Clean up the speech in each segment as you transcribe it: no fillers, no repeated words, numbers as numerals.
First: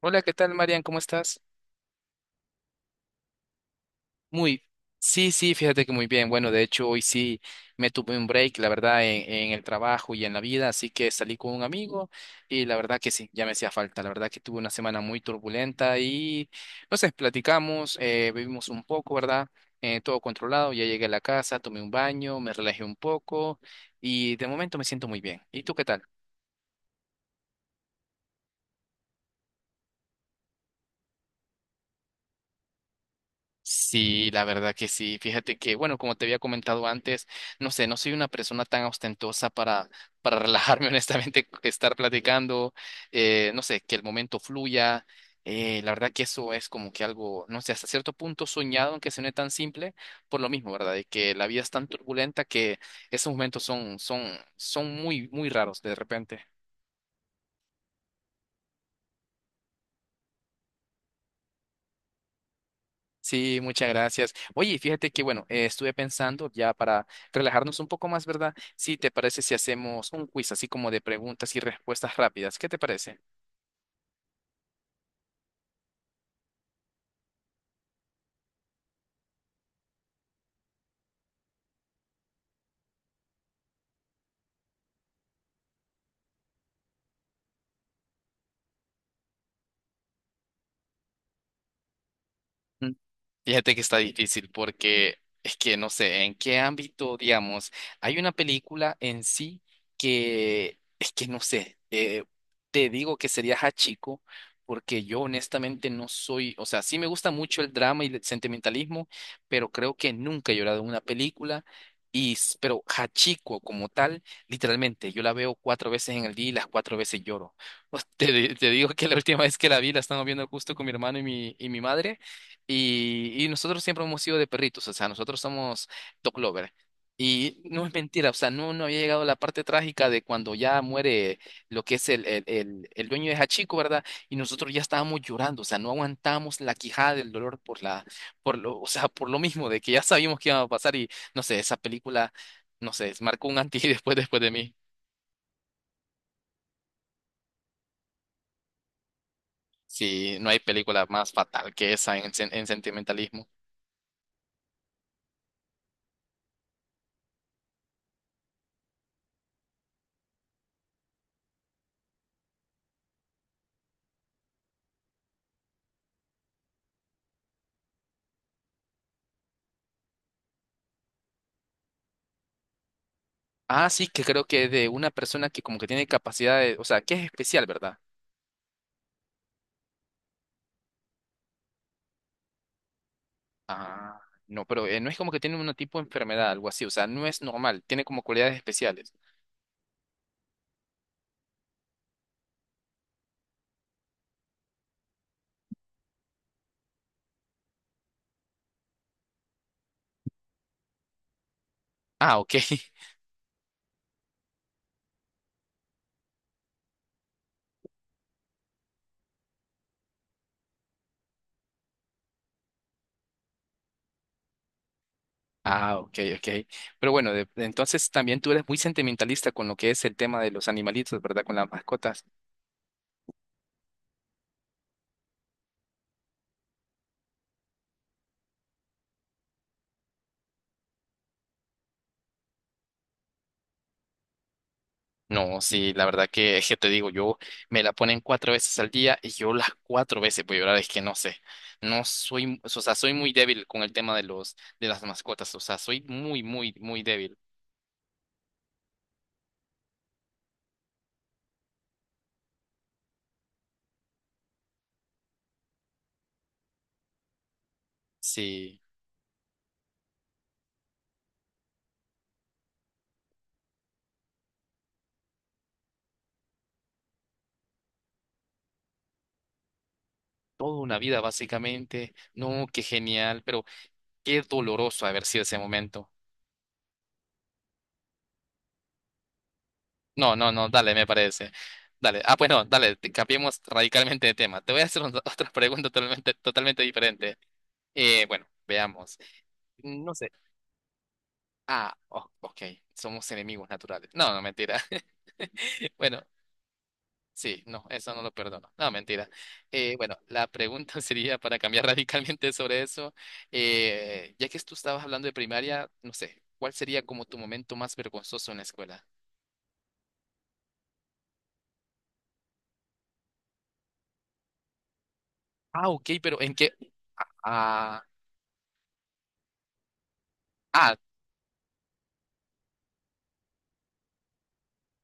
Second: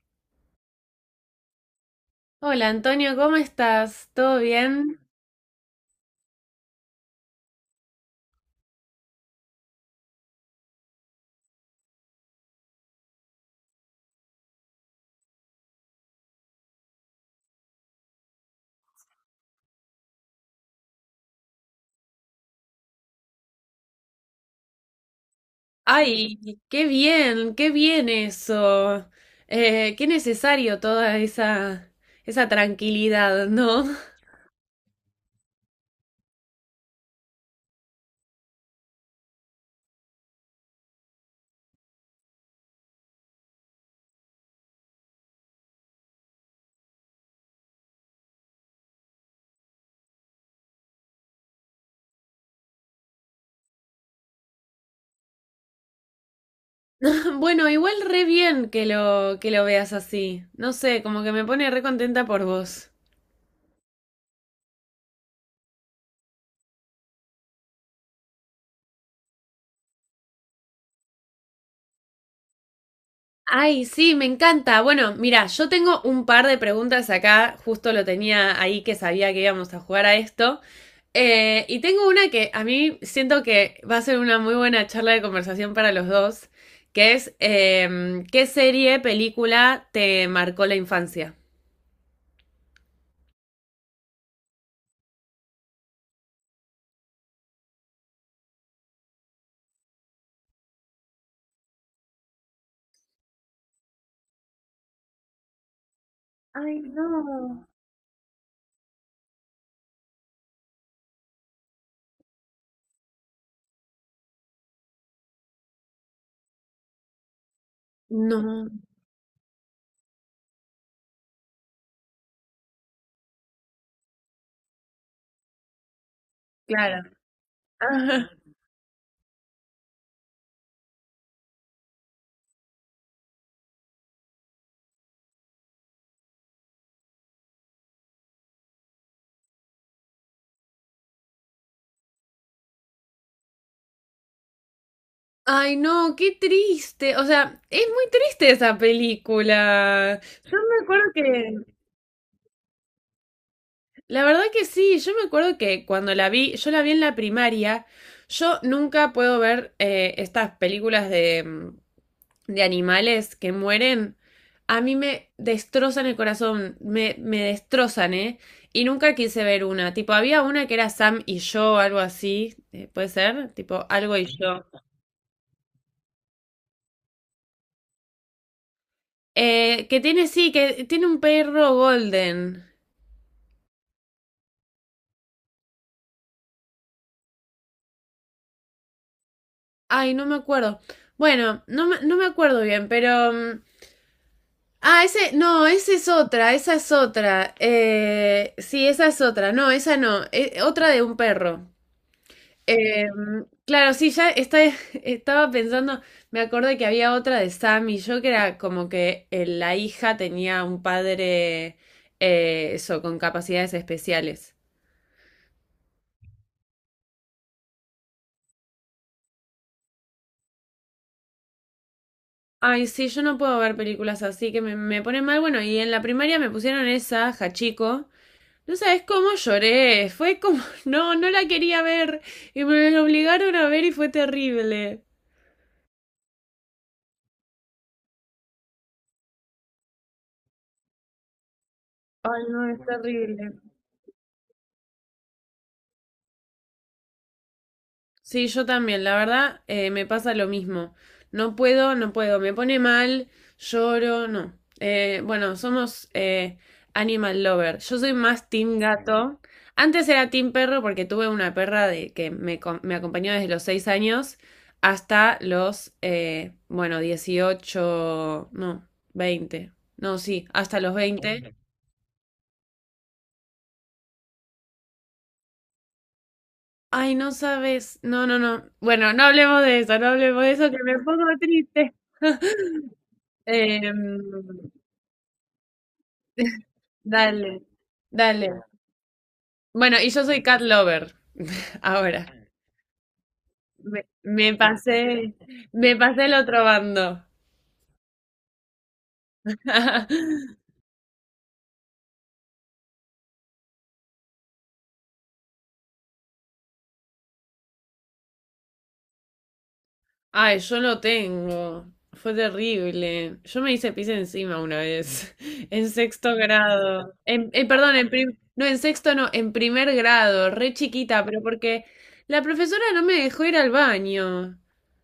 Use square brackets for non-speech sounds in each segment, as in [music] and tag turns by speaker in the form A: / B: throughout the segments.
A: Hola, ¿qué tal, Marian? ¿Cómo estás?
B: Hola Antonio, ¿cómo estás? ¿Todo
A: Muy,
B: bien?
A: sí, sí, fíjate que muy bien. Bueno, de hecho, hoy sí me tuve un break, la verdad, en el trabajo y en la vida, así que salí con un amigo y la verdad que sí, ya me hacía falta. La verdad que tuve una semana muy turbulenta y, no sé, platicamos, vivimos un poco, ¿verdad? Todo controlado, ya llegué a la casa, tomé un baño, me relajé un poco y de momento me siento muy bien. ¿Y tú qué tal?
B: Ay, qué bien eso. Qué necesario toda esa tranquilidad, ¿no?
A: Sí, la verdad que sí. Fíjate que, bueno, como te había comentado antes, no sé, no soy una persona tan ostentosa para relajarme, [laughs] honestamente, estar platicando, no sé, que el momento fluya. La verdad que eso es como que algo, no sé, hasta cierto punto soñado, aunque suene tan simple, por lo mismo, ¿verdad? De que la vida es tan turbulenta que esos momentos son muy, muy raros de repente.
B: [laughs] Bueno, igual re bien que que lo veas así. No sé, como que me pone re contenta por vos.
A: Sí, muchas gracias. Oye, fíjate que, bueno, estuve pensando ya para relajarnos un poco más, ¿verdad? Sí, ¿te parece si hacemos un quiz así como de preguntas y respuestas rápidas? ¿Qué te parece?
B: Ay, sí, me encanta. Bueno, mira, yo tengo un par de preguntas acá, justo lo tenía ahí que sabía que íbamos a jugar a esto. Y tengo una que a mí siento que va a ser una muy buena charla de conversación para los dos, que es ¿qué serie, película te marcó la infancia?
A: Mm. Fíjate que está difícil porque es que no sé en qué ámbito, digamos, hay una película en sí que es que no sé, te digo que sería Hachiko porque yo honestamente no soy, o
B: Ay,
A: sea, sí me gusta mucho
B: no.
A: el drama y el sentimentalismo, pero creo que nunca he llorado en una película. Pero Hachiko como tal, literalmente, yo la veo cuatro veces en el día y las cuatro veces lloro. [laughs] Te,
B: No,
A: te digo que la última vez que la vi, la estábamos viendo justo con mi hermano y mi madre. Y nosotros siempre hemos sido de perritos, o sea, nosotros somos dog lover.
B: claro.
A: Y
B: [laughs]
A: no es
B: Ajá.
A: mentira, o sea, no, no había llegado la parte trágica de cuando ya muere lo que es el dueño de Hachiko, ¿verdad? Y nosotros ya estábamos llorando, o sea, no aguantamos la quijada del dolor por lo, o sea, por lo mismo de que ya sabíamos que iba a pasar y no sé, esa película, no sé, marcó un antes y después de mí.
B: Ay, no, qué triste. O sea, es muy triste esa película.
A: Sí, no
B: Yo
A: hay
B: me
A: película
B: acuerdo
A: más
B: que,
A: fatal que esa en sentimentalismo.
B: la verdad que sí, yo me acuerdo que cuando la vi, yo la vi en la primaria, yo nunca puedo ver estas películas de animales que mueren, a mí me destrozan el corazón, me destrozan, ¿eh? Y nunca quise ver una. Tipo, había una que era Sam y yo, algo así, puede ser, tipo,
A: Ah, sí,
B: algo
A: que
B: y
A: creo
B: yo.
A: que de una persona que como que tiene capacidad de, o sea, que es especial, ¿verdad?
B: Que tiene, sí, que tiene un perro golden.
A: Ah, no, pero no es como que tiene un tipo de enfermedad, algo así, o sea, no es normal, tiene como cualidades especiales.
B: Ay, no me acuerdo. Bueno, no me acuerdo bien, pero... Ah, ese, no, esa es otra, esa es otra. Sí, esa es otra. No, esa no, otra de un perro.
A: Ah, ok.
B: Eh,
A: [laughs]
B: claro, sí, [laughs] estaba pensando, me acordé que había otra de Sam y yo que era como que la hija tenía un padre, eso, con capacidades especiales.
A: Ah, ok, ok. Pero bueno, entonces también tú eres muy sentimentalista con lo que es el tema de los animalitos, ¿verdad? Con las mascotas.
B: Ay, sí, yo no puedo ver películas así que me ponen mal. Bueno, y en la primaria me pusieron esa, Hachiko. No sabes cómo lloré, fue como, [laughs] no, no la quería ver y me la obligaron a ver y fue terrible.
A: No, sí, la verdad que, es que te digo, yo me la ponen cuatro veces al día y yo las cuatro veces voy a llorar, es que no sé, no
B: Ay,
A: soy,
B: no,
A: o
B: es
A: sea, soy muy
B: terrible.
A: débil con el tema de las mascotas, o sea, soy muy, muy, muy débil.
B: Sí, yo también, la verdad, me pasa lo mismo. No puedo, no puedo, me pone mal, lloro, no. Bueno, somos animal lover. Yo soy más team
A: Sí,
B: gato. Antes era team perro porque tuve una perra que me acompañó desde los 6 años hasta los, bueno, 18, no, 20. No, sí, hasta
A: toda
B: los
A: una vida
B: 20.
A: básicamente, no, qué genial, pero qué doloroso haber sido ese momento.
B: Ay, no sabes. No, no, no. Bueno, no hablemos de eso, no
A: No,
B: hablemos de
A: no, no,
B: eso, que
A: dale,
B: me
A: me
B: pongo
A: parece.
B: triste.
A: Dale, ah, pues no, dale, cambiemos
B: Em,
A: radicalmente de tema. Te voy a hacer otra [laughs] otra pregunta totalmente, totalmente diferente.
B: dale,
A: Bueno,
B: dale.
A: veamos.
B: Bueno, y
A: No
B: yo
A: sé.
B: soy cat lover
A: Ah,
B: ahora.
A: oh, ok, somos enemigos
B: Me,
A: naturales. No, no,
B: me
A: mentira.
B: pasé,
A: [laughs]
B: me
A: Bueno,
B: pasé el otro bando.
A: sí, no, eso no lo perdono. No, mentira. Bueno, la
B: [laughs]
A: pregunta [laughs] sería para cambiar [laughs] radicalmente sobre eso. Ya que tú estabas hablando de primaria, no sé, ¿cuál sería como tu momento más vergonzoso en la escuela?
B: Ay, yo lo tengo. Fue terrible. Yo me hice pis encima una vez, [laughs]
A: Ah,
B: en
A: ok,
B: sexto
A: pero ¿en qué?
B: grado. Perdón,
A: Ah,
B: no, en sexto no, en primer grado, re
A: ah,
B: chiquita, pero porque la profesora no me dejó ir al baño.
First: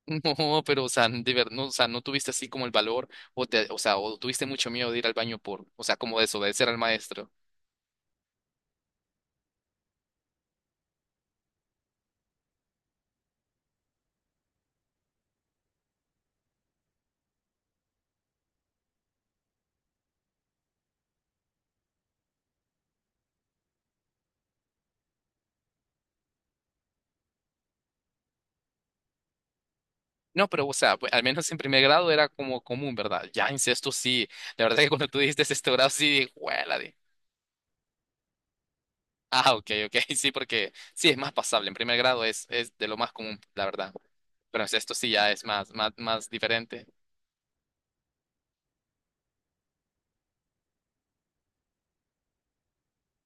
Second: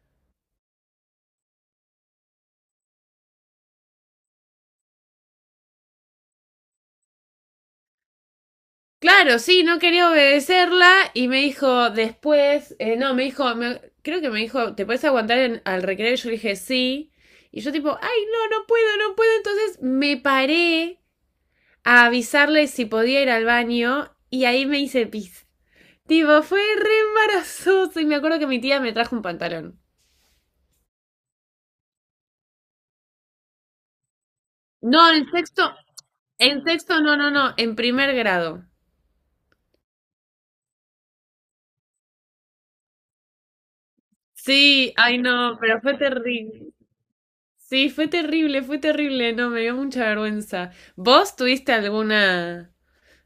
A: [laughs] no, pero o sea, no, o sea, no tuviste así como el valor o sea, o tuviste mucho miedo de ir al baño por, o sea, como desobedecer al maestro.
B: Claro, sí, no quería obedecerla y me dijo después, no, me dijo, creo que me dijo, ¿te puedes aguantar en- al recreo? Y yo le dije, sí. Y yo tipo, ay, no, no puedo, no puedo. Entonces me paré a avisarle si podía ir al baño y ahí me hice pis. Tipo, fue re embarazoso y me acuerdo que mi tía me trajo un pantalón.
A: No, pero o sea, pues, al menos en primer grado era como común, ¿verdad? Ya en sexto sí. La verdad que
B: No,
A: cuando tú dijiste sexto grado sí, dije,
B: en
A: "Juela de-".
B: sexto, no, no, no, en primer grado.
A: Ah, ok, ok, [laughs] sí, porque sí es más pasable. En primer grado es de lo más común, la verdad. Pero en
B: Sí,
A: sexto sí
B: ay,
A: ya es
B: no,
A: más,
B: pero
A: más,
B: fue
A: más
B: terrible.
A: diferente.
B: Sí, fue terrible, no, me dio mucha vergüenza. ¿Vos tuviste alguna,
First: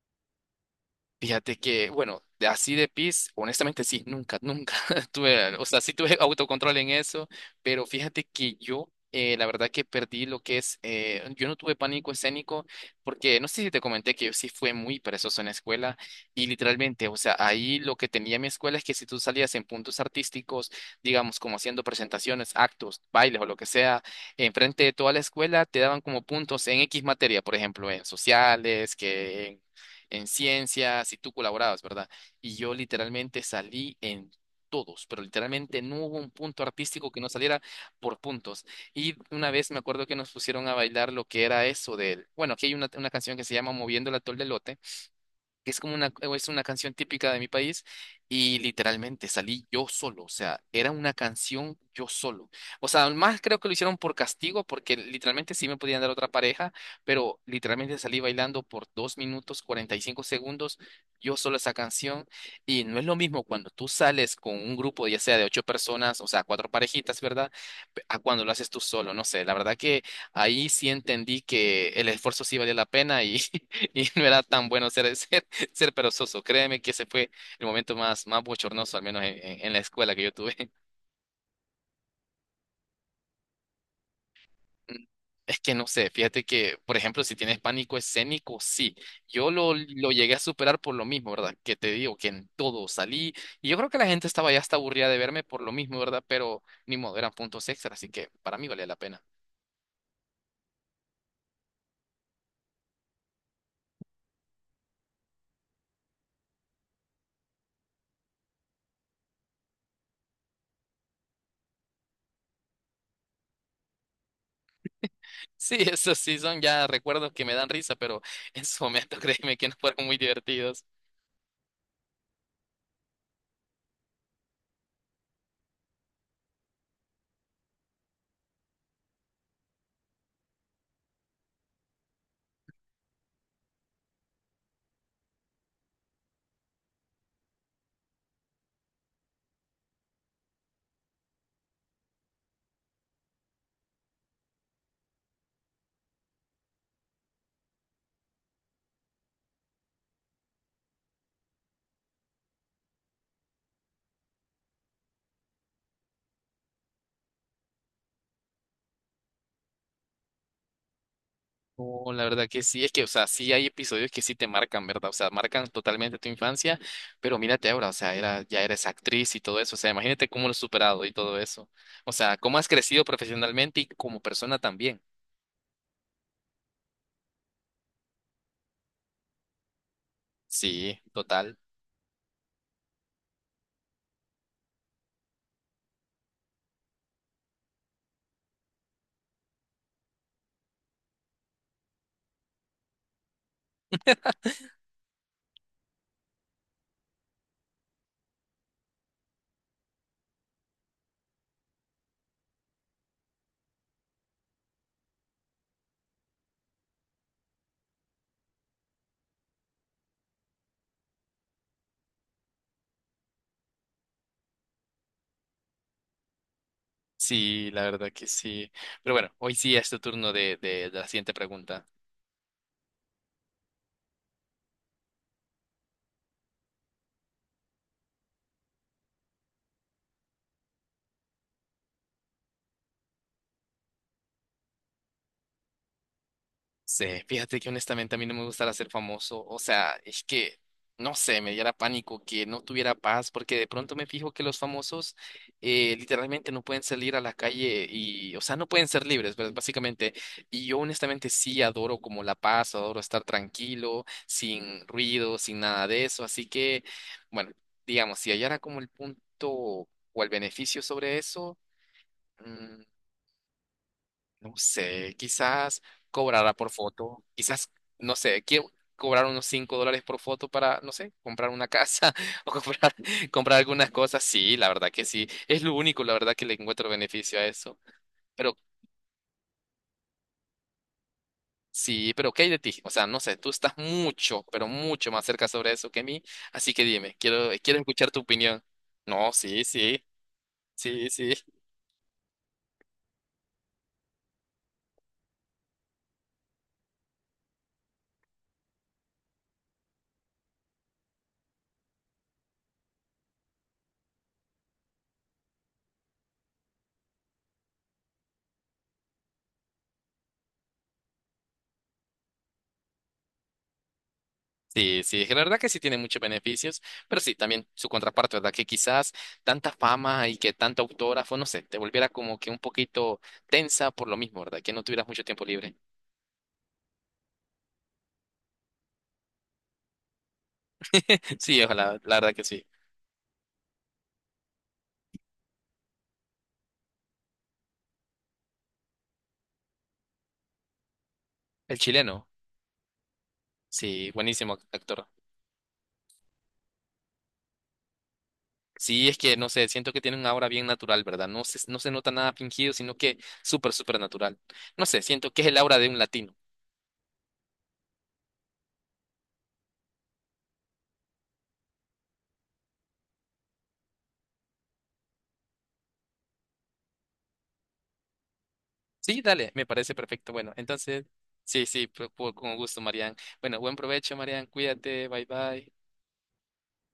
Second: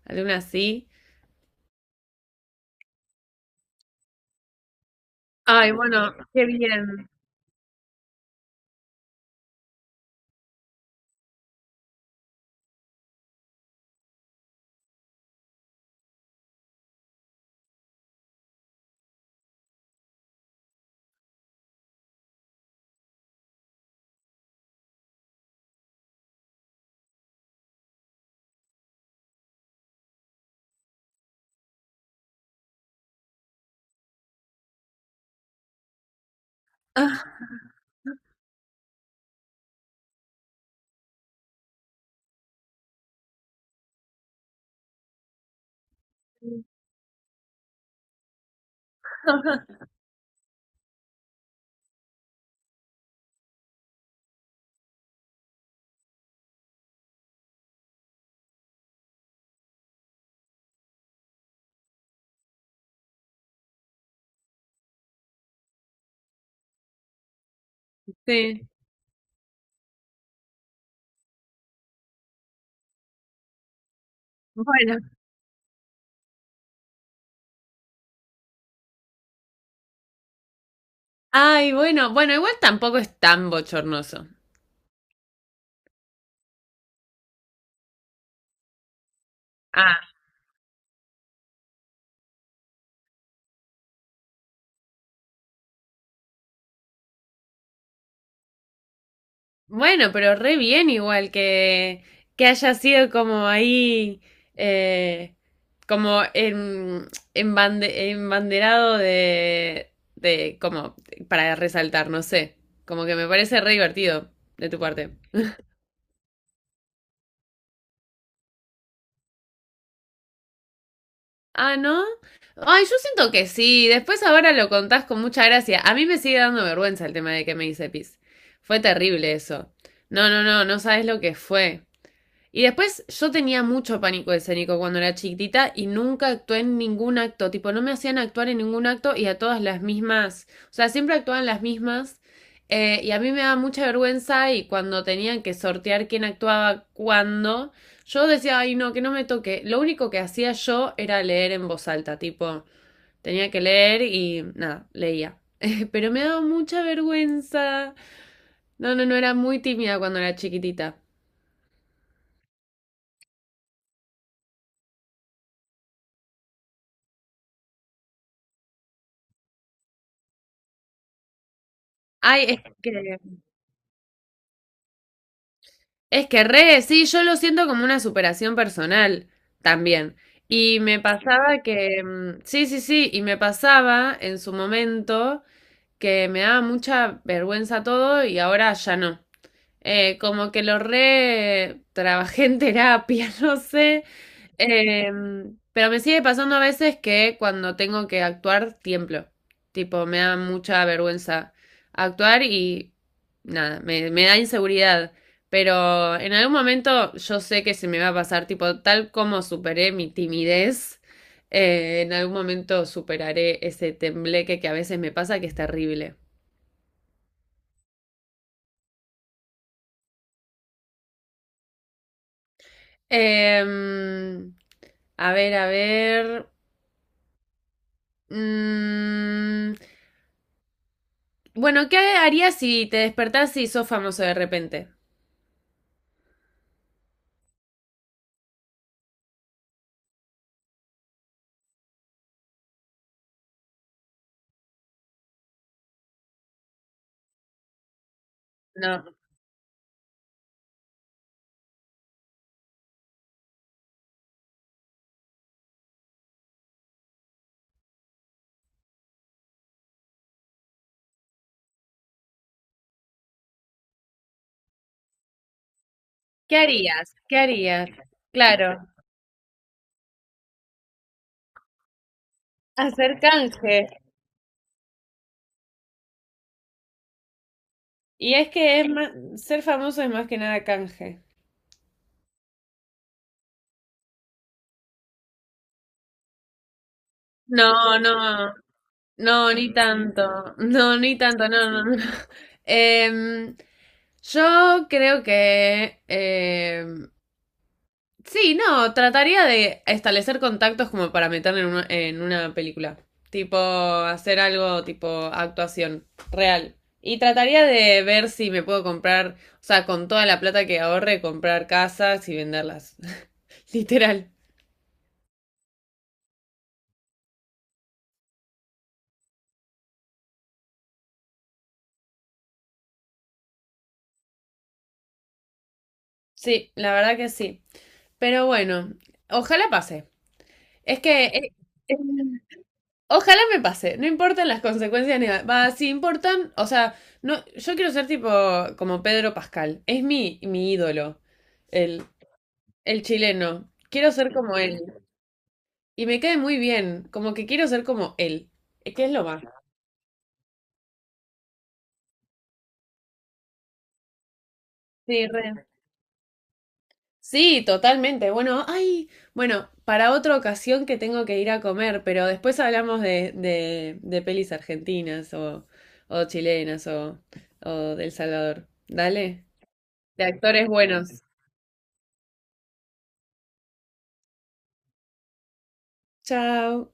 B: alguna así?
A: Fíjate que, bueno, así de pis, honestamente sí, nunca, nunca [laughs] tuve, o
B: Ay,
A: sea, sí
B: bueno,
A: tuve
B: qué
A: autocontrol en
B: bien.
A: eso, pero fíjate que yo, la verdad que perdí lo que es, yo no tuve pánico escénico, porque no sé si te comenté que yo sí fui muy perezoso en la escuela y literalmente, o sea, ahí lo que tenía mi escuela es que si tú salías en puntos artísticos, digamos, como haciendo presentaciones, actos, bailes o lo que sea, enfrente de toda la escuela, te daban como puntos en X materia, por ejemplo, en sociales, que en ciencias y tú colaborabas, ¿verdad? Y yo literalmente salí en todos, pero literalmente no hubo un punto artístico que no
B: Ah,
A: saliera por puntos. Y una vez me acuerdo que nos pusieron a bailar lo que era eso del, bueno, aquí hay una canción que se llama Moviendo el atol del Elote, que es es una canción típica de mi país, y literalmente salí yo solo, o sea, era una canción yo solo. O sea, más creo que lo hicieron por castigo, porque literalmente sí me podían dar otra pareja, pero literalmente salí bailando por 2 minutos 45 segundos yo solo esa canción, y no es lo mismo cuando tú sales con un grupo, ya sea de ocho personas, o sea, cuatro parejitas, ¿verdad? A cuando lo
B: sí,
A: haces tú solo, no sé, la verdad que ahí sí entendí que el esfuerzo sí valía la pena y, [laughs] y no era tan bueno
B: bueno.
A: hacer eso ser perezoso. Créeme que ese fue el momento más, más bochornoso, al menos en la escuela que yo tuve. [laughs]
B: Ay, bueno, bueno, igual tampoco es tan bochornoso.
A: Es que no sé, fíjate que, por ejemplo, si tienes pánico escénico, sí. Yo lo,
B: Ah,
A: lo llegué a superar por lo mismo, ¿verdad? Que te digo que en todo salí. Y yo creo que la gente estaba ya hasta aburrida de verme por lo mismo, ¿verdad? Pero ni modo, eran puntos extra, así que para mí valía la pena.
B: bueno, pero re bien igual que haya sido como ahí, eh, como embanderado de, como, para resaltar, no sé, como que me parece re divertido de tu parte.
A: Sí, [laughs] esos sí son ya recuerdos que me dan risa, pero en su momento [laughs] créeme que no fueron muy divertidos.
B: Ah, ¿no? Ay, yo siento que sí. Después ahora lo contás con mucha gracia. A mí me sigue dando vergüenza el tema de que me hice pis. Fue terrible eso. No, no, no, no sabes lo que fue. Y después yo tenía mucho pánico escénico cuando era chiquitita y nunca actué en ningún acto, tipo no me hacían actuar en ningún acto y a todas las mismas, o sea, siempre actuaban las mismas y a mí me daba mucha vergüenza y cuando tenían que sortear quién actuaba cuándo, yo decía, ay no, que no me toque, lo único que hacía yo era leer en voz alta, tipo, tenía que leer y nada, leía. [laughs] Pero me daba mucha vergüenza. No, no, no, era muy tímida cuando era chiquitita.
A: Oh la verdad que sí, es que, o sea, sí hay episodios que sí te marcan, ¿verdad? O sea, marcan totalmente tu infancia, pero mírate ahora, o sea, ya eres actriz y todo eso, o sea, imagínate cómo lo has superado y todo eso. O sea, cómo
B: Ay,
A: has
B: es que
A: crecido profesionalmente y como persona también.
B: es que re, sí, yo lo siento como una superación personal también. Y me
A: Sí, total.
B: pasaba que, sí, sí, sí, y me pasaba en su momento que me daba mucha vergüenza todo y ahora ya no. Como que lo re trabajé en terapia, [laughs] no sé, eh, pero me sigue pasando a veces que cuando tengo que actuar, tiemblo. Tipo, me da mucha vergüenza actuar y nada, me da inseguridad. Pero en algún momento yo sé que se me va a pasar, tipo, tal como superé mi timidez, en algún momento superaré ese tembleque que a veces me pasa, que es terrible.
A: Sí, la verdad que sí. Pero bueno, hoy sí es tu turno de, la siguiente pregunta.
B: Em, a ver, a ver. Mm, Bueno, ¿qué harías si te despertás y sos famoso de repente?
A: Sí, fíjate que honestamente a mí no me gustaría ser famoso, o sea, es que, no sé, me diera pánico que no tuviera paz, porque de pronto me fijo que los famosos literalmente no pueden salir a la calle y, o sea, no pueden ser
B: No.
A: libres, ¿verdad? Básicamente, y yo honestamente sí adoro como la paz, adoro estar tranquilo, sin ruido, sin nada de eso, así que, bueno, digamos, si hallara como el punto o el beneficio sobre eso. mm, no sé, quizás cobrará
B: ¿Qué
A: por
B: harías?
A: foto,
B: ¿Qué
A: quizás,
B: harías?
A: no sé, quiero
B: Claro,
A: cobrar unos $5 por foto para, no sé, comprar una casa [laughs] o comprar,
B: hacer
A: comprar
B: canje.
A: algunas cosas. Sí, la verdad que sí, es lo único, la verdad que le encuentro beneficio a eso.
B: Y es
A: Pero
B: que es más, ser famoso es más que nada canje.
A: sí, pero ¿qué hay de ti? O sea, no sé, tú estás mucho, pero mucho más cerca sobre eso que mí, así que dime, quiero
B: No,
A: escuchar tu
B: no,
A: opinión. No,
B: no,
A: sí,
B: ni
A: sí,
B: tanto. No,
A: sí,
B: ni
A: sí.
B: tanto, no, no, no. [laughs] Em, yo creo que, sí, no, trataría de establecer contactos como para meter en en una película. Tipo, hacer algo tipo actuación real. Y trataría de ver si me puedo comprar, o sea, con toda la plata que ahorre, comprar casas y venderlas. [laughs] Literal.
A: Sí, sí, la verdad que sí tiene muchos beneficios, pero sí, también su contraparte, ¿verdad? Que quizás tanta fama y que tanta autora fue, no sé, te volviera como que un poquito tensa por lo mismo, ¿verdad? Que no tuvieras mucho tiempo libre.
B: Sí, la verdad que sí. Pero bueno, ojalá pase. Es que...
A: [laughs]
B: eh,
A: Sí,
B: eh,
A: ojalá, la verdad que sí.
B: Ojalá me pase, no importan las consecuencias ni nada. Va, si importan, o sea, no, yo quiero ser tipo como Pedro Pascal. Es mi ídolo,
A: El
B: el,
A: chileno,
B: el chileno.
A: sí,
B: Quiero ser como
A: buenísimo
B: él.
A: actor.
B: Y me cae muy bien, como que quiero ser como él. Es que
A: Sí,
B: es
A: es
B: lo
A: que,
B: más.
A: no sé, siento que tiene una aura bien natural, ¿verdad? No se nota nada fingido, sino que súper, súper natural. No sé,
B: Sí,
A: siento que es el
B: re.
A: aura de un latino.
B: Sí, totalmente. Bueno, ay, bueno, para otra ocasión que tengo que ir a comer, pero después hablamos de pelis argentinas o chilenas o del Salvador.
A: Sí,
B: Dale,
A: dale, me parece
B: de
A: perfecto. Bueno,
B: actores
A: entonces,
B: buenos.
A: sí, sí, con gusto, Marian. Bueno, buen provecho, Marian. Cuídate, bye bye.
B: Chao.